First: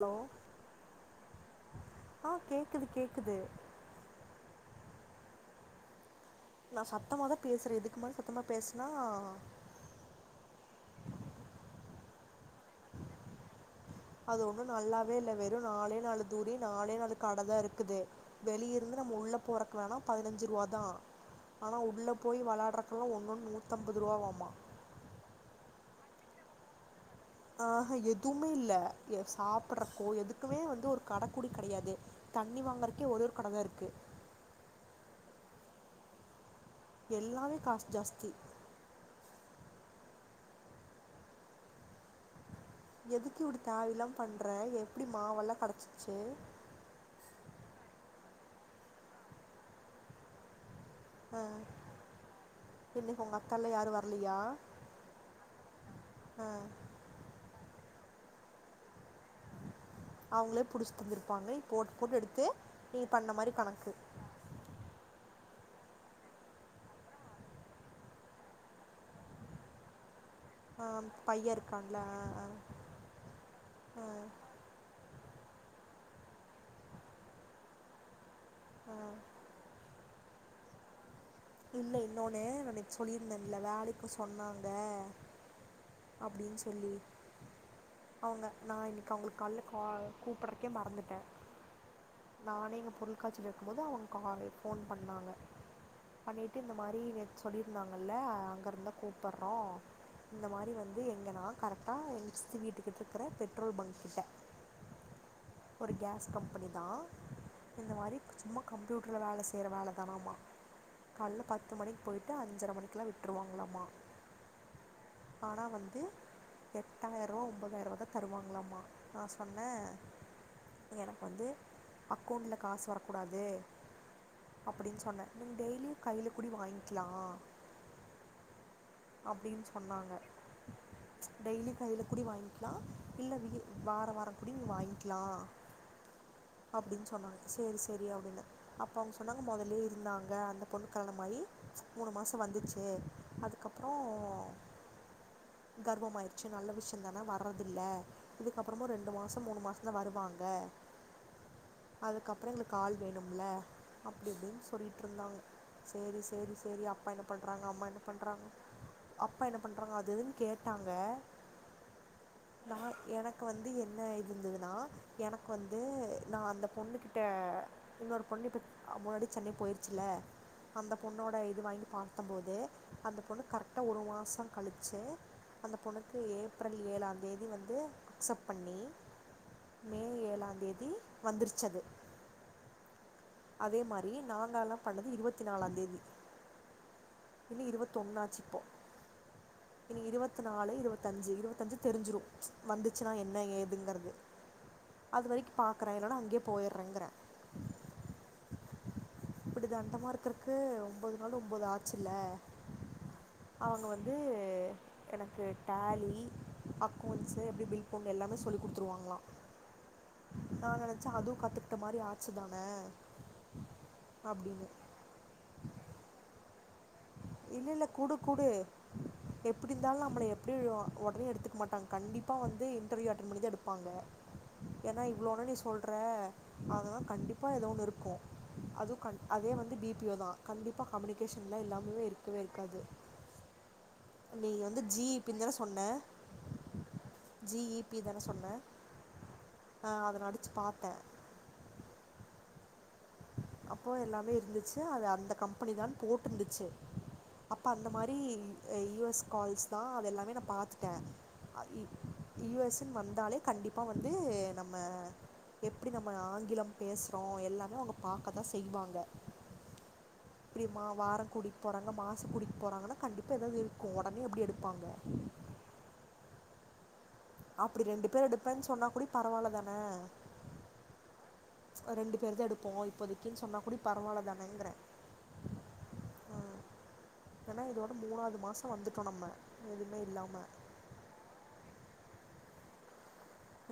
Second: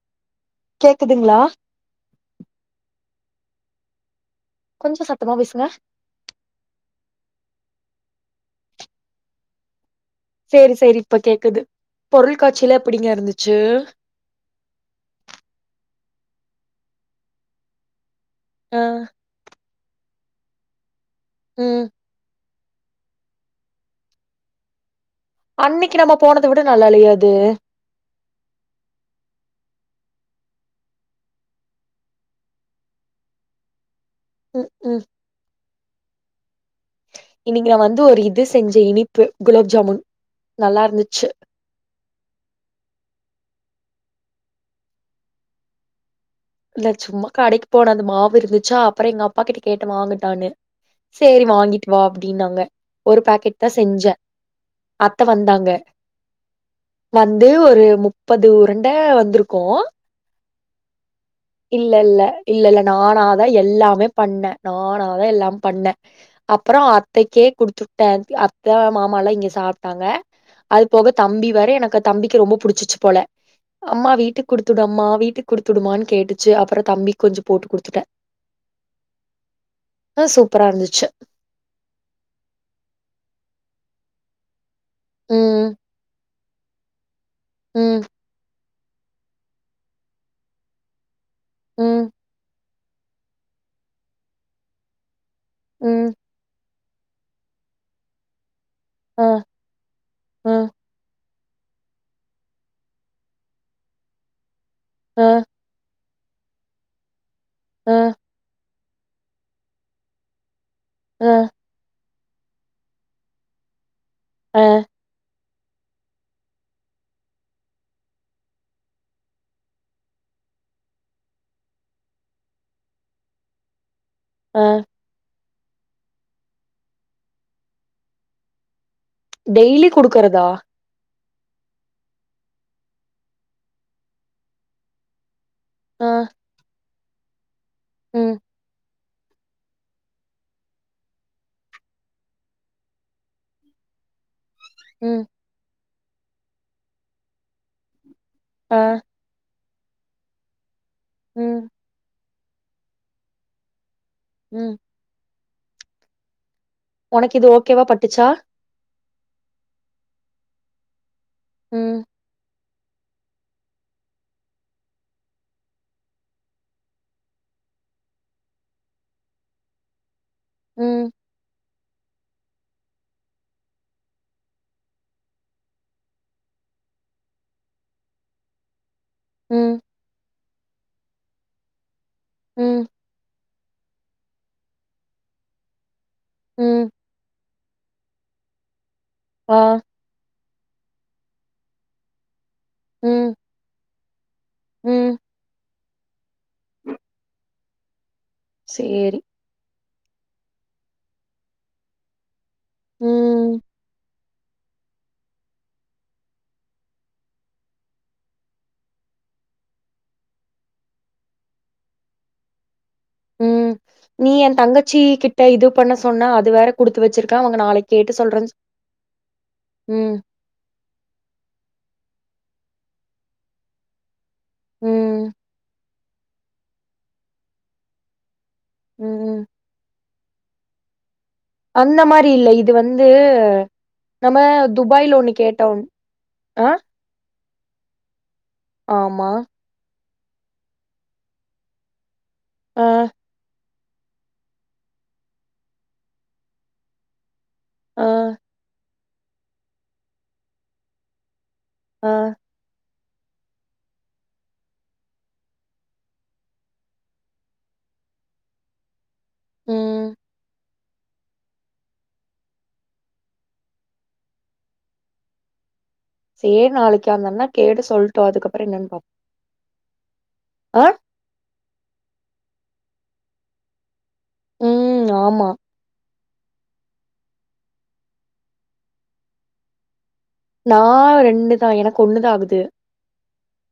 Hello கேக்குதுங்களா க்குது கொஞ்சோ சத்தமா பேசுங்க நா சத்தமாதா பேசுற இதுக்கு மேல சத்தமா பேசனா சேரி சேரி இப்ப கேக்குது பொருள் அது ஒண்ணு நல்லாவே இல்ல வெறு நாலே நாலு தூரி நாலே நாலு கட தா இருக்குது வெளிய ஆ இருந்து நம்ம உள்ளே போற வேணா பதினஞ்சி ரூவாதா ஆனா ம் உள்ள போய் வளாட் ட்ரக்கெல்லாம் ஒன்னு ஓன்னும் நூத்தம்பது ரூவா வாமா அன்னைக்கு நாம போனத விட நல்லா இல்லயே ஆ துமே இல்ல சாப்பிடறதுகோ எதுக்குமே வந்து ஒரு கட கூட கிடையாது தண்ணி வாங்கற்கே ஒரே ஒரு கட தான் இருக்கு ம் ம் எல்லாமே இன்னிக்கு நான் காசு வந்து ஒரு ஜாஸ்தி இது செஞ்சேன் இனி குலோப் ஜாமுன் நல்லா இருந்துச்சு எதுக்கு இப்டி தேவயில்லாம பண்ற எப்படி மாவெல்லாம் கடைச்சிச்சு இல்ல சும்மா கடைக்கு போனேன் அது மாவு இருந்துச்சா அப்புறம் எங்க அப்பா கிட்ட கேட்டேன் வாங்கடான்னு சேரி வாங்கிட்டு வா அப்படின்னாங்க ஒரு இன்னைக்கு உங்க பாக்கெட் அக்கால்லா தான் யாரு செஞ்சேன் வரலையா அத்த வந்தாங்க ஆ வந்து ஒரு முப்பது உருண்ட வந்திருக்கோம் அவுங்களே பிடிச்சு தந்துயிருப் இல்ல இல்ல இல்ல இல்ல மாதிரி நானாதான் கணக்கு எல்லாமே பண்ணேன் நானாதான் எல்லாம் பண்ணேன் அப்புறோம் அத்தைக்கே குடுத்துட்டேன் அத்த மாமாலாம் இங்க சாப்ட்டாங்க அது போக ஆம், தம்பி பையன் வேர இருக்கான்ல எனக்கு தம்பிக்கு ரொம்ப புடிச்சிச்சு போல அம்மா வீட்டுக்கு குடுத்துடு அம்மா வீ ட்டு கொடுத்துடுமா கேட்டு ச்சு அப்புறோம் தம்பிக்கு கொஞ்சம் போட்டு குடுத்துட்டேன் ம் து சூப்பரா இருந்துச்சு இல்ல இன்னொன்னு அன்னைக்கு சொல்லியிருந்தேன்ல வேலைக்கு சொன்னாங்க ம் அப்படின்னு சொல்லி ம் அவங்க நான் இன்னைக்கு அவுங்களுக்கு கால்ல கா கூப்பிட்றக்கே மறந்துட்டேன் ம் நானே இங்க பொருள்காட்சியில இருக்கும்போது அவுங்க காலே ஃபோன் பண்ணாங்க ம் பண்ணிட்டு இந்தமாரி நேத்து சொல்லிருந்தாங்கல்ல அங்க வந்தா ஆ கூப்பற்றோம் ஆ இந்தமாரி வந்து எங்கனா கரெக்ட்டா எங்க சித்தி வீட்டுக்கு எதிர்பர பெட்ரோல் பங்க்கிட்ட அ கேஸ் கம்பெனித்தான் இந்த ஆ மாரி சும்மா கம்ப்யூட்டர்ல வேலை செய்ற வேல தானாமா ஆ காலல பத்து மணிக் போயி ட்டு அஞ்சர மணிக்கல்லா விட்ருவாங்களாமா ஆ ஆனா வந்து எட்டாயர்ரூவா ஒம்பதாயர்ரூவாதா தருவாங்களாமா. நா சொன்னே எனக்கு வந்து அக்கௌண்ட்ல காசு வரக்கூடாது ஆ அப்பிடின்னு சொன்னே நீங்க டெய்லியு கைல கூடியு வாங்க்கிலா டெய்லி குடுக்கறதா? டெய்லி கைல கூடியு வாங்க்கிலா இல்ல விகி வார வார கூடியு நீ வாங்க்கிலா ஆ அப்டின் சொன்னாங்க செரி செரி ம் அப்பிடின்னே அப் ப அவங்க சொன்னாங்க மொதல்லயே இருந்தாங்க அந்த பொண்ணுக்கு ஆன மாரி மூணு மாசோ வந்துச்சு அது க்கப்புறோ ம் கர்ப்பமாயிருச்சு நல்ல விஷயந்தான வர்றதில்ல ஆ இதுக்கப்புறமு ரெண்டு மாசோ மூணு மா சோ வருவாங்க ம் அதுக்கப்புற எங்களுக்கு ஆள் வேணும்ல அப்டி இப்டின்னு ம் சொல்லிட்டுருந்தாங்க சேரி சேரி சே ரி அப்பா என்ன உனக்கு இது பண்றாங்க, ஓகேவா அம்மா என்ன பட்டுச்சா பண்றாங்க அப்பா என்ன பண்றாங்க அது இதுன்னு கேட்டாங்க ம் நா எனக்கு வந்து என்ன இருந்துதுன்னா எனக்கு வந்து நா அந்த பொண்ணுகிட்ட இன்னொரு பொண்ணு இப்ப ஆ முன்னாடி சென்னை போயிருச்சில்ல அந்த ம், பொண்ணோட இது வாங்கி பாத்தம்போது அந்த பொண்ணு கரெக்டா ஒரு மாசோ கழிச்சு அந்த பொண்ணுக்கு ஏப்ரல் ஏழாந்தேதி வந்து அக்சப்ட் பண்ணி ம் தேதி வந்துருச்சு அது ம் அதே மாரி நாங்க எல்லா பண்ணது இருவத்தி நாலாந் தேதி ம் இன்னு இருவத்தொன்னாச்சு இப்போ ஆ, இனி இருவத் த்துநாலு இருவத்தஞ்சி இருவத்தஞ்சி தெரிஞ்சிரு வந்துச்சின்னா ம், என்ன ஏதுங்கறது ம். அது வரைக்கு பா க்கற இல்லனா அங்கேயே போயிறங்கிறே சேரி இது அந்த மாரி திரறக்கு ஒம்பது நாளு ஒம்பது ஆச்சி இல்ல ம், அவங்க வந் து எனக்கு டேலி அக்கௌண்ட்ஸு எப்பிடி பில் போங் எல்லாமே சொல்லி குடுத்துருவாங்களா நா நெனச்சா அதுவு கத்துக்கிட்ட மாரி ஆச்சிதான ம் நீ என் தங்கச்சி கிட்ட இது பண்ண சொன்னா அது வேற குடுத்து வச்சிருக்கேன். அவங்க இல்ல இல்ல நாளைக்கு கேட்டு குடு குடு சொல்றேன்னு சொ எப்பிடி இருந்தாலு ம், நம்மள எப்பிடி உடனே எடுத்துக்க மாட்டாங்க கண்டிப் ப்பா வந்து இன்டர்வியூ அட்டன் பண்ணிதா எடுப்பாங்க ஏன்னா ம், இவ்ளோன்னு நீ சொல் ற அதுதா கண்டிப்பாக ஏதோ ஒன்னு இருக்கு அதுவு கண் ம். அதே வந்து பி வியோதா கண்டிப்பா கம்யூனிகேஷன் அந்த மாரி இல்ல இது வந்து நம்ம நீ வந்து ஜி இ துபாய்ல பி ஒண்ணு ன்னு கேட்டோம் அ ஜிஈபி தான சொன்ன ஆமா ஆ அத நடிச்சி பாத்தே ஆ அப்போ எல்லாமே இருந்துச்சி அது அந்த கம்பெனிதா போட்டுருந்துச்சி அப்ப அந்த ஆ, மாரி யுஎஸ் கால்ஸ்தா அத எல்லாமே நா பாத்துட்டே ஆ வந்தாலே கண்டிப்பா வந்து நம்ம எப்பிடி நம்ம ஆங்கிலம் பேசுறோ எல்லாமே அவங்க பாக்கதா செய்வாங்க ம். லிமா வாரம் குடிக்க போறாங்க மாசம் குடிக்க போறாங்கன்னா கண்டிப்பா ஏதாவது இருக்கு உடனே எப்பிடி எடுப்பாங்க ஏ நாளைக் கே அந்த அண்ணா கேட்டு அப்டி ரெண்டு சொல்ட்டு பேர் அதுக்கப்புறோ எடுப்பேன்னு சொன்னா என்னன்னு கூட பாப்போ பரவால்ல தானே ஆ ரெண்டு பேருதா எடுப்போ இப்போதைக்குன்னு சொன்னா கூடி பரவாயில்ல தானேங்கிறே ம். ஆமா. ஆ ஏன்னா இதோட மூணாவது மாசோ வந்துட்டோ நம்ம எதுவுமே இல்லாம நா ரெண்டு தா எனக்கு ஒண்ணுதா ஆகுது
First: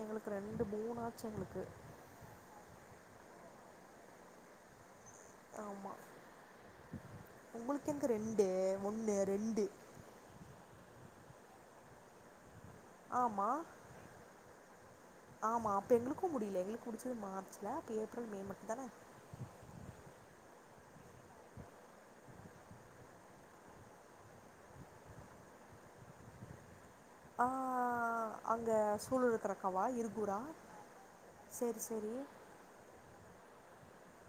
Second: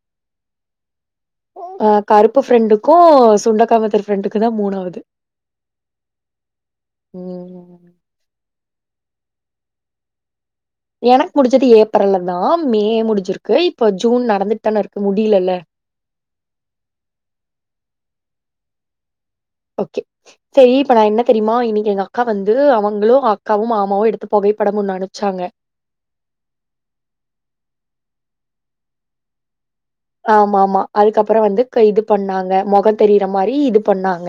எங்களுக்கு ரெண்டு மூணா ஆ கருப்பு ஃப்ரெண்டுக்கு ஸ் சுண்ட காமத்தர் ப்ரெண்டுக்கு தா மூணாவது ஆமா ம் உங்களுக்கு எங்க ரெண்டு முள்ளு ரெண்டு எனக்கு புடிச்சது ஏப்ரல்லதா ஆமா தான இருக்கு முடியலல்ல ஆமா அப்ப எங்களுக்கு முடியல எங்களுக்கு புடிச்சது மார்ச்ல ஏப்ரல் மே மட்டு இதான ஓகே சேரி இப்ப நா என்ன தெரியுமா இன்னக்கி எங்க அக்கா வந்து அவங்களு அக்காவு மாமாவு எடுத்து போகை பட மு ஒன்னு அமிச்சாங்க ஆ அங்க சூழ் இருக்கற ஆமா ஆமா அதுக்கப்புறோ வந்து சேரி க இது சேரி பண்ணாங்க முக தெரியற மாரி இது பண்ணாங்க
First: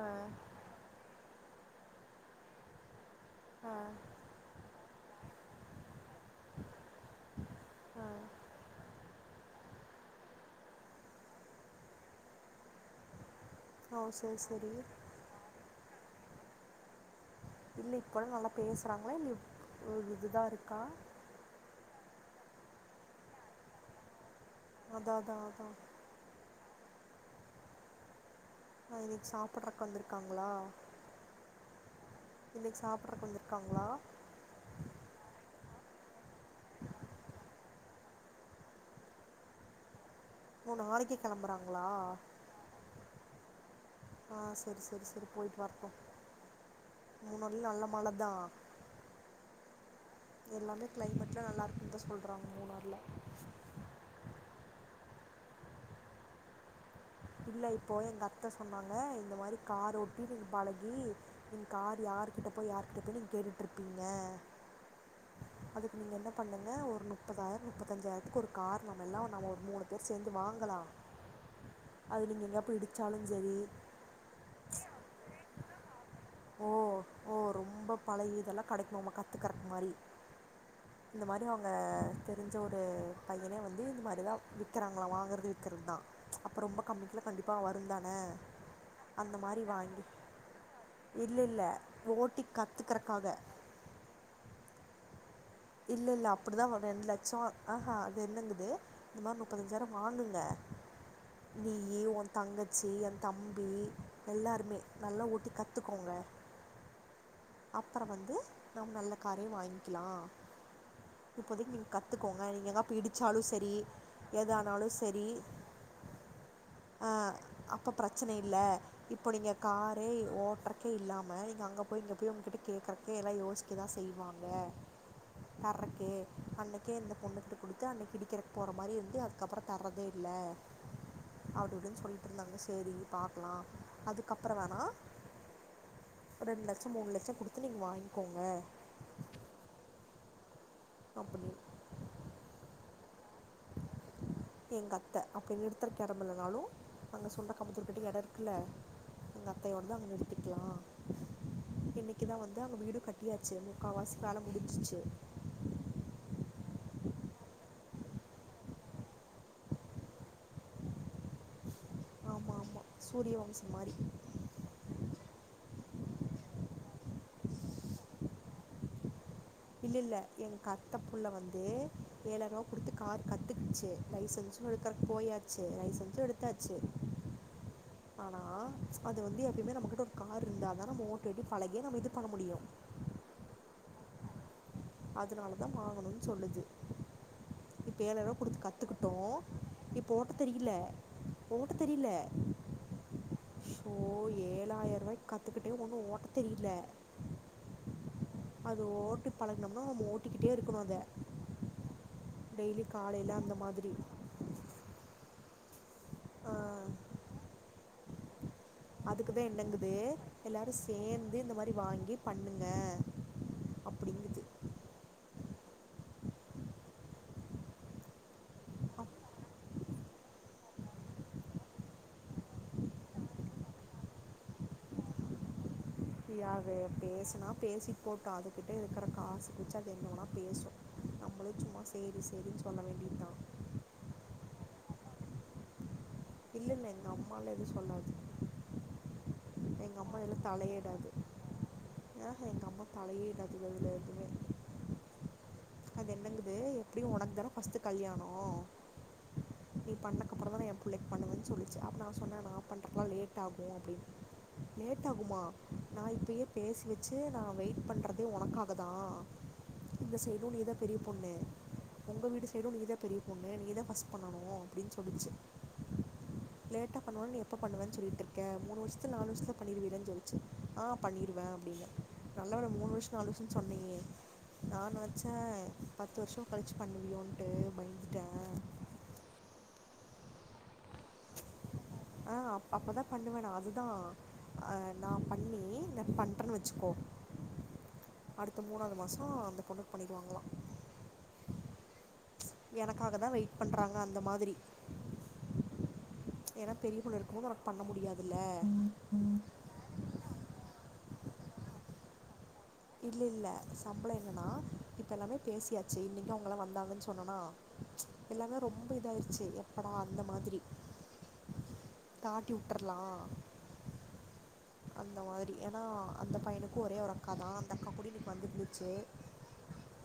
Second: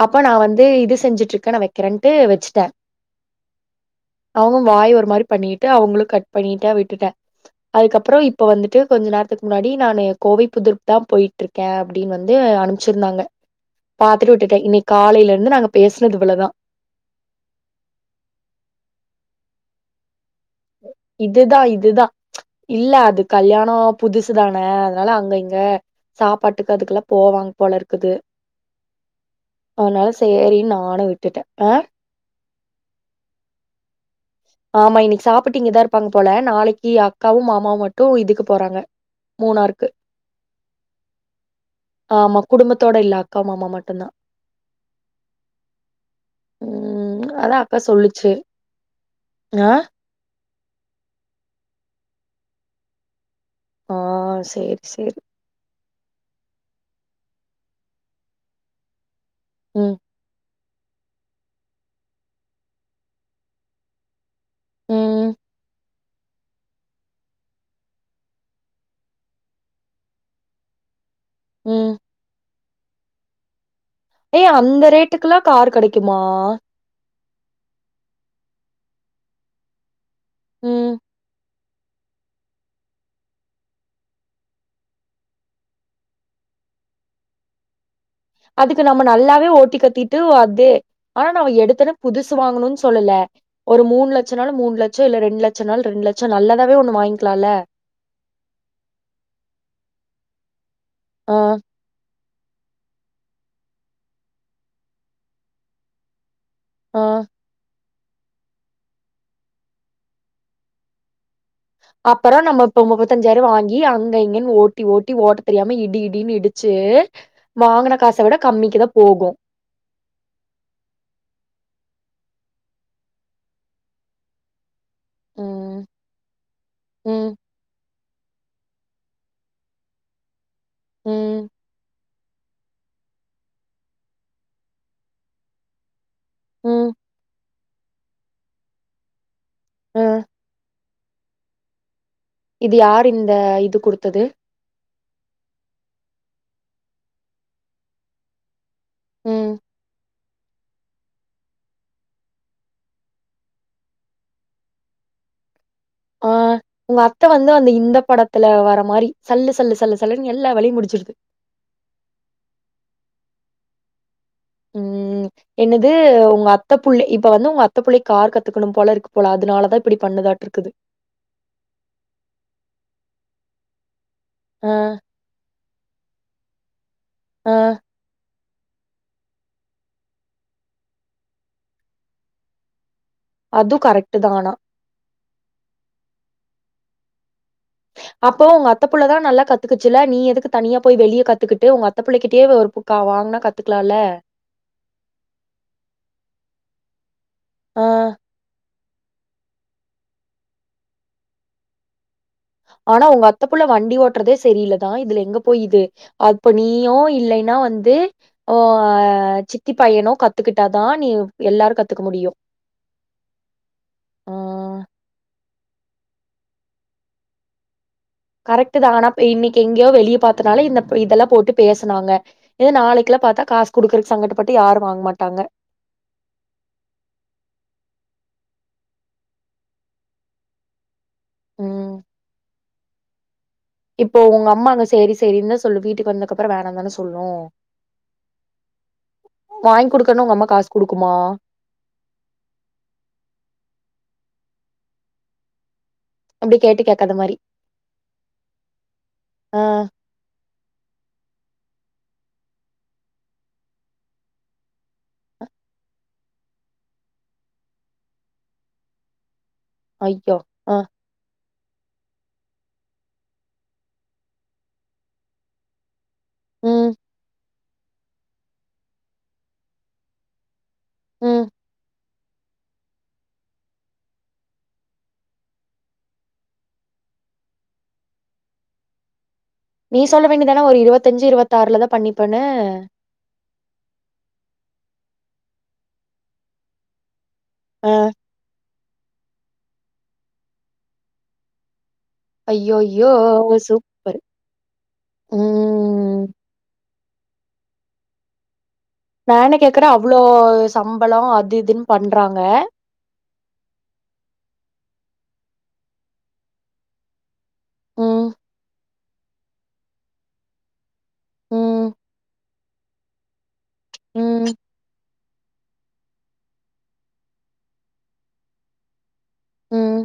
ஆ அப்ப நா வந்து இது செஞ்சுட்ருக் க்கன வக்கிறேன்ட்டு வச்சுட்டே ஆ அவங்க வாய் ஒரு மாரி பண்ணிட்டு அவங்களு கட் பண்ணிட்டு விட்டுட்டே ஆ அதுக்கப்புறோ இப்ப வந்துட்டு கொஞ்ச நேரத்துக்கு முன்னாடி நானு கோவை புதருக்கு தா போயிட்டு இருக்கே அப்டின்னு வந்து அனுச்சிருந்தாங்க ஓ பாத்துட்டு சேரி விட்டுட்டே சேரி இன்னக்கி காலைல இருந்து நாங்க பேசுனது இவ்ளதா இல்ல இப்போல்லா நல்லா பேசுறாங்களா இல்ல இதுதா இருக்கா இதுதா இதுதா இல்ல அது கல்யாணோ புதுசு குதானே அதனால அதா அங்க அதா இங்க அதா சாப்பாட்டுக்கு அதுக்கெல்லா போவாங்க போல இருக்குது ஆ இன்னைக்கு சாப்புட்றக்கு அதனால வந்திருக்காங்களா சேரின்னு நானு விட்டுட்டே ஆ இன்னக்கு சாப்பிட்றக்கு வந்துருக்காங்களா ஆமா இன்னக்கி சாப்ட்டீங்கதா இருப்பாங்க போல நாளக்கி அக்காவு மாமாவு மட்டு இதுக்கு போறாங்க மூணாருக்கு ஓ நாளைக்கே கிளம்புறாங்களா ஆமா குடும்பத்தோட இல்ல அக்கா மாமா மட்டுந்தா ஆ சரி சரி சரி போயிட்டு வர்டோ ம் அதா மூணார்லயு அக்கா நல்ல சொல்லுச்சு மழதா ஆ எல்லாமே கிளைமேட்லா நல்லா இருக்குன்னு தா சொல்றாங்க மூணார்ல ஓ சேரி சேரி இல்ல இப்போ எங்க அத்த சொன்னாங்க இந்த மாரி ம் காரோட்டி பாழ நீ கார் யார் கிட்ட போய் யாரு கிட்ட போ நீ கேட்டுட்டு இருப்பீங்க ம் நீங்க என்ன பண்ணுங்க ஒரு முப்பதாயிரம் முப்பத்தஞ்சாயிரத்துக்கு ஒரு கார் நம்ம எல்லா நம்ம ஒரு மூணு பேர் சேந்து வாங்கலா ம் அது நீங்க எங்கய போயிடிச்சாலு சரி ஏ அந்த ரேட்டுக்கெல்லா கார் கெடைக் கிமா ஓ ஓ ரொம்ப பழய இதெல்லா கெடைக்கு நம்ம கத்துக்கெர மாரி ம். இந்த மாதிரி அவுங் தெரிஞ்ச ஒரு பையனே வந்து இந்த மாரி தா விக்கிறாங்களா வாங்கிறது விற்கிறது தா அப்புற ரொம்ப கம்மிக்கில கண்டிப்பா வருந்தா அதுக்கு நம்ம நல்லாவே ஓட்டி கத்திட்டு அதே ஆனா இல்ல நாம இல்ல எடுத்தன புதுசு ஓட்டி வாங்கணுனு சொல்லல கத்துக்கறக்காக ஒரு மூணு லட்ச நாளு மூணு லட்ச இல்ல ரெண் லட் இல்ல இல்ல அப்டிதா ரெண்டு லட்ச ஆஹா அது இல்லெங்குது இத மாரி முப்பத்தஞ்சாயிரம் வாங்குது ட ஆ, நீ இ ஒன் தங்கச்சி எ தம்பி எல்லாருமே நல்லா ஓட்டி கத்துக்கோங்க அ அப்பற வந்து நம் நல்ல காரையு வாங்கிக்கலா இப்போதைக்கு நீங்க கத்துக் கோங்க அப்புறம் நீங்கள் நம்ம எங்கெ இப்ப நாளு இடிச்சாலு சரி வாங்கி அங்க இங்கன்னு ஓட்டி எதாலு ஓட்டி சரி ஓட்டத் தெரியாம இடி இடின்னு இடிச்சு, ஆ அப்போ வாங்குன காச பிரச்சன விட இல்ல கம்மிக்கு தான் இப்போ போகும். நீங்க காரே ஓட்டுறகே இல்லாம நீங்க அங்கே போ போய்ங்கப் நீ அவுங்ககிட்ட கேக்குறதுக்கு எல்லா யோசிக்கதா செய்வாங்க ம், தர்றக்கே அன்னைக்கே இந்த ம், பொண்ணு கிட்ட குடுத்து அன்னைக் இடிக்கிற போற மாரி இருந்து அதுக்கப்பறம் தர்றதே இல்ல ம், அப்டி இப்டின்னு சொல்லிட்டு இருந்தாங்க சேரி பாக்கலா அதுக்கப்பற வேணா ரெண்லக் ம், மூணு லட்ச குடுத்து நீங்க வாங்கிக்கோங்க அ அப்டினு இது யார் இந்த இது குடுத்தது எங்க அத்த அப்டி நிறுத்த எட இல்லனாலு அவுங்க சொந்த காம்பாத்த எட இருக்குல்ல எங்க ம். அத்தையோடு தா வந்தது முடிக்கலா இன்னைக்குதா வந்து அங்க வீடு கட்டியாச்சு முக்கா வாசி வேல முடிஞ்சிச்சு ஆ உங்க அத்தை வந்து வந்து இந்த படத்துல வர மாரி சல்லு சல்லு சல்லுனு எல்லா வே ல யூ முடிச்சிருது சூரியவம்ச மாரி உ என்னது உங்க அத்த புள்ள இப்ப வந்து உங்க அத்த புள்ள கார் கத்துக்கணுபோல இருக் காரு போலாது இல்ல இல்ல எ கத்த புள்ள வந்து ஏழாயி ர குடுத்து கார் கத்துகிச்சு லைசன்ஸ் ஆ எடுக்கற்க்கு போயாச் சே லைசன்ஸு எடுத்தாச்சு ஆ ஆனா அது வந்து எப்பயுமே நம்மகிட்ட ஒரு கார் இருந்தா தா நம்ம ஓட்டி பழக நம்ம இது பண்ண முடியு அது கரெட் தா ஆனா அதுனாலதா வாங்கணும்ன்னு சொல்லுது இப்ப ஏழாயிரோ அப்போ குடுத்து உங்க அத்த புள்ள கத்துக்கிட்டோ தான் நல்லா கத்துக்குச்சுல்ல இப்ப நீ ஓட்ட எதுக்கு தெரியல தனியா போய் வெளிய கத்துக்கிட்டு ஓட்ட உங்க அத்த தெரியல புள்ளைகிட்டயே ஒரு புக்கா வாங்குனா ஜயோ கத்துக்கலால்ல. ஏழாயிர ரூபாய்க்கு கத்துக்கிட்டே ஒண்ணு ஓட்ட தெரியல ஆ அது ஓட்டி பழ னம்னோ நம்ம ஓட்டிக்கிட்டே இருக்கணு அத ஆனா உங்க அத்த புள்ள வண்டி ஓட்டுறதே சரியில்ல தா இதுல எங்க போயுது அப்ப நீயு இல்லைன்னா வந்து ஓ அதுக்குதா சித்தி என்னங்குது பையனோ எல்லாரு கத்துக்கிட்டாதான் நீ சேர்ந்து இந்த மாரி எல்லாரும் கத்துக்க வாங்கி முடியும். பண்ணுங்க அப்டிங்குது ஆ கரெக்ட் தா ஆனா இன்னைக்கு எங்கேயோ வெளியே பாத்தனால இந்த இதெல்லா போட்டு பேசுனாங்க இதே நாளைக்குலா பாத்தா காசு குடுக்கறக்கு சங்கட பட்டு யாரு வாங்க மாட்டாங்க ய பேசினா பேசிட்டு போட்டு அதுக்கிட்டே இருக்கிற காசு வச்சு அது எனன்னா பேசும் நம்மளு சும்மா ம் சேரி சேரி இப்போ உங்க அம்மா அங்க சரி சரி தா சொல்லு வீட்டுக்கு வந்த இல்லல்ல எங்க அம்மால எதுவு சொல்லாது வாங்கி எங்க அம்மா குடுக்கன்னு உங்க எல்லா காசு தலையே இடாது குடுக்குமா ஆ ஹ எங்க அம்மா தலையே இடாது அதுல எதும அது என்னங்குது அப்டி கேட்டு எப்டியு கேக்காத உனக்கு மாரி தான ஃபர்ஸ்ட்டு கல்யாணோ ஆ நீ பண்ணக்கப்புறந்தான எ பிள்ளைக் [unintelligible] பண்ணு சொல்லிச்சு அப்போ நா சொன்னே நா பண்றதுலா லேட் ஆகு அப்டினு லேட் ஆகுமா நா இப்பயே பேசி வச்சு நா வெயிட் பண்றதே உனக்காகதா இந்த ஐயோ சைடு நீதா ஆ பெரிய பொண்ணு உங்க வீடடு சைடு நீதா பெரிய பொண்ணு நீதா ஃபர்ஸ்ட் பண்ணனு அப்டின்னு சொல்லிச்சு ம் லேட்டா பண்ணுவோ நீ ப்ப பன்னவேனு சொல்லிட்ருக்க மூண வருஷத்ல நாலு வருஷத்தில பண்ணிருவலேன்னு கேட்டுச்சு ஆ ம் பண்ணிருவே அப்டினே நல்ல வேல மூணு வருஷோ நாலு வருஷம்னு சொன்னீயே நா நனைச்சே பத்து வருஷோ கழிச்சு பண்ணுவியோன்ட்டு பயந்துட்டே நீ சொல்ல வேண்டியதான ஒரு இருவத்திஞ்சு இருவத்தி ஆறுல தா ஆ அப் அப்பதா பண்ணுவே நா அதுதான் ஆ நான் பண்ணி நா பண்றன்னு வச்சிக்கோ ஆ மூணாவது மாசம் அந்த பொண்ணுக்கு பண்ணிருவாங்களா ஐயோ ஐயோ சூப்பரு அந்த மாதிரி உம் ஏன்னா பெரிய பொண்ணு இருக்குமோது ஒனக்கு பண்ண முடியாது இல்ல ம் நா என்ன கேக்கறே அவ்ளோ சம் பளம் அது இதுன்னு பண்றாங்க இல்ல இல்ல சம்பளம் என்னன்னா இப்ப எல்லாமே பேசியாச்சி இன்னைக்கும் அவங்கல்லா வந்தாங்கன்னு சொன்னனா ம் எல்லாமே ரொம்ப இதாயிருச்சி எப்படா அந்த மாதிரி ம் தாட்டி உட்டர்லாம் ம் அந்த மாதிரி ஏன்னா அந்த பையனுக்கு ஒரே ஒரு அக்காதா அந்த அக்கா கூடி இன்னைக்கு வந்து இருந்துச்சி ம்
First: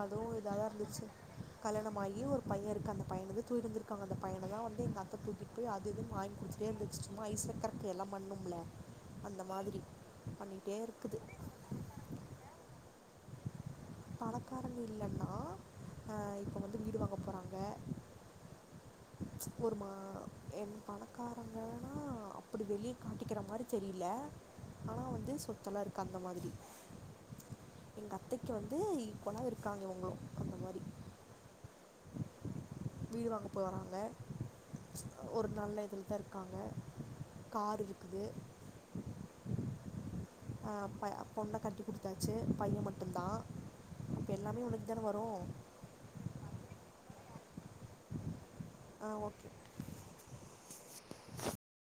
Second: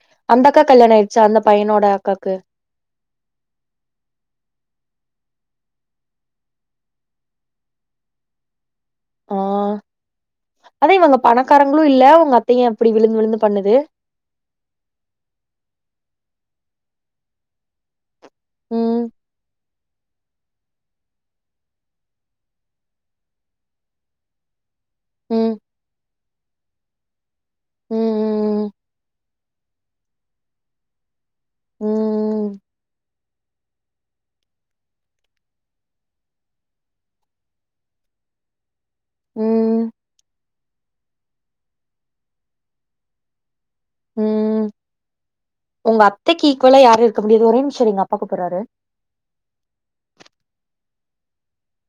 அதுவும் அந்த இதாதா அக்காக்கு கல்யாண இருந்துச்சி ஆயிடுச்சா அந்த பையனோட கல்யாணமாகி அக்காக்கு ஒரு பைய இருக்காங்க பையனுதா தூக்கிட்டு வந்துருக்காங்க அந்த பையனதா வந்து எங்க அத்த தூக்கிட்டு போயி அது இதுன் வாங்கி குடுத்துட்டே இருந்துச்சி சும்மா ஐஸ் வக்கறக்கு எல்லா பண்ணும் இல்ல ஆ அதா இருக்குது இவங்க பணக்காரங்களும் இல்ல உங்க அத்தை ஏன் அப்டி விழுந்து விழுந்து பண்ணுது பணக்காரங்க இல்லன்னா ஆ இப்போ வந்து வீடு வாங்க போறாங்க ம் ஒரு மா என் பணக்காரங்கன்னா அப்டி வெளிய காட்டிக்கிற மாரி தெரியல ஆனா வந்து ம் சொத்துலா இருக்கு அந்த மாதிரி எங்க அத்தைக்கு ம் வந் ம் து இப்போல இருக்காங்க ஒங்க அந்த மாரி ம் வீடுவாங்க போறாங்க ஒரு நல்ல இதுலத இருக்காங்க காரு இருக்குது ம் ஆ பை பொண்ண கட்டி குடுத்தாச்சி பைய மட்டுந்தா இப்ப எல்லாமே உனக்கு தான வரும் ஒங்க அத்தைக்கு ஈக்குவலா யாரு இருக்க முடியாது ஒரே நிமி சரி எங்க அப்பா கூப்பறாரு ஆ ஓகே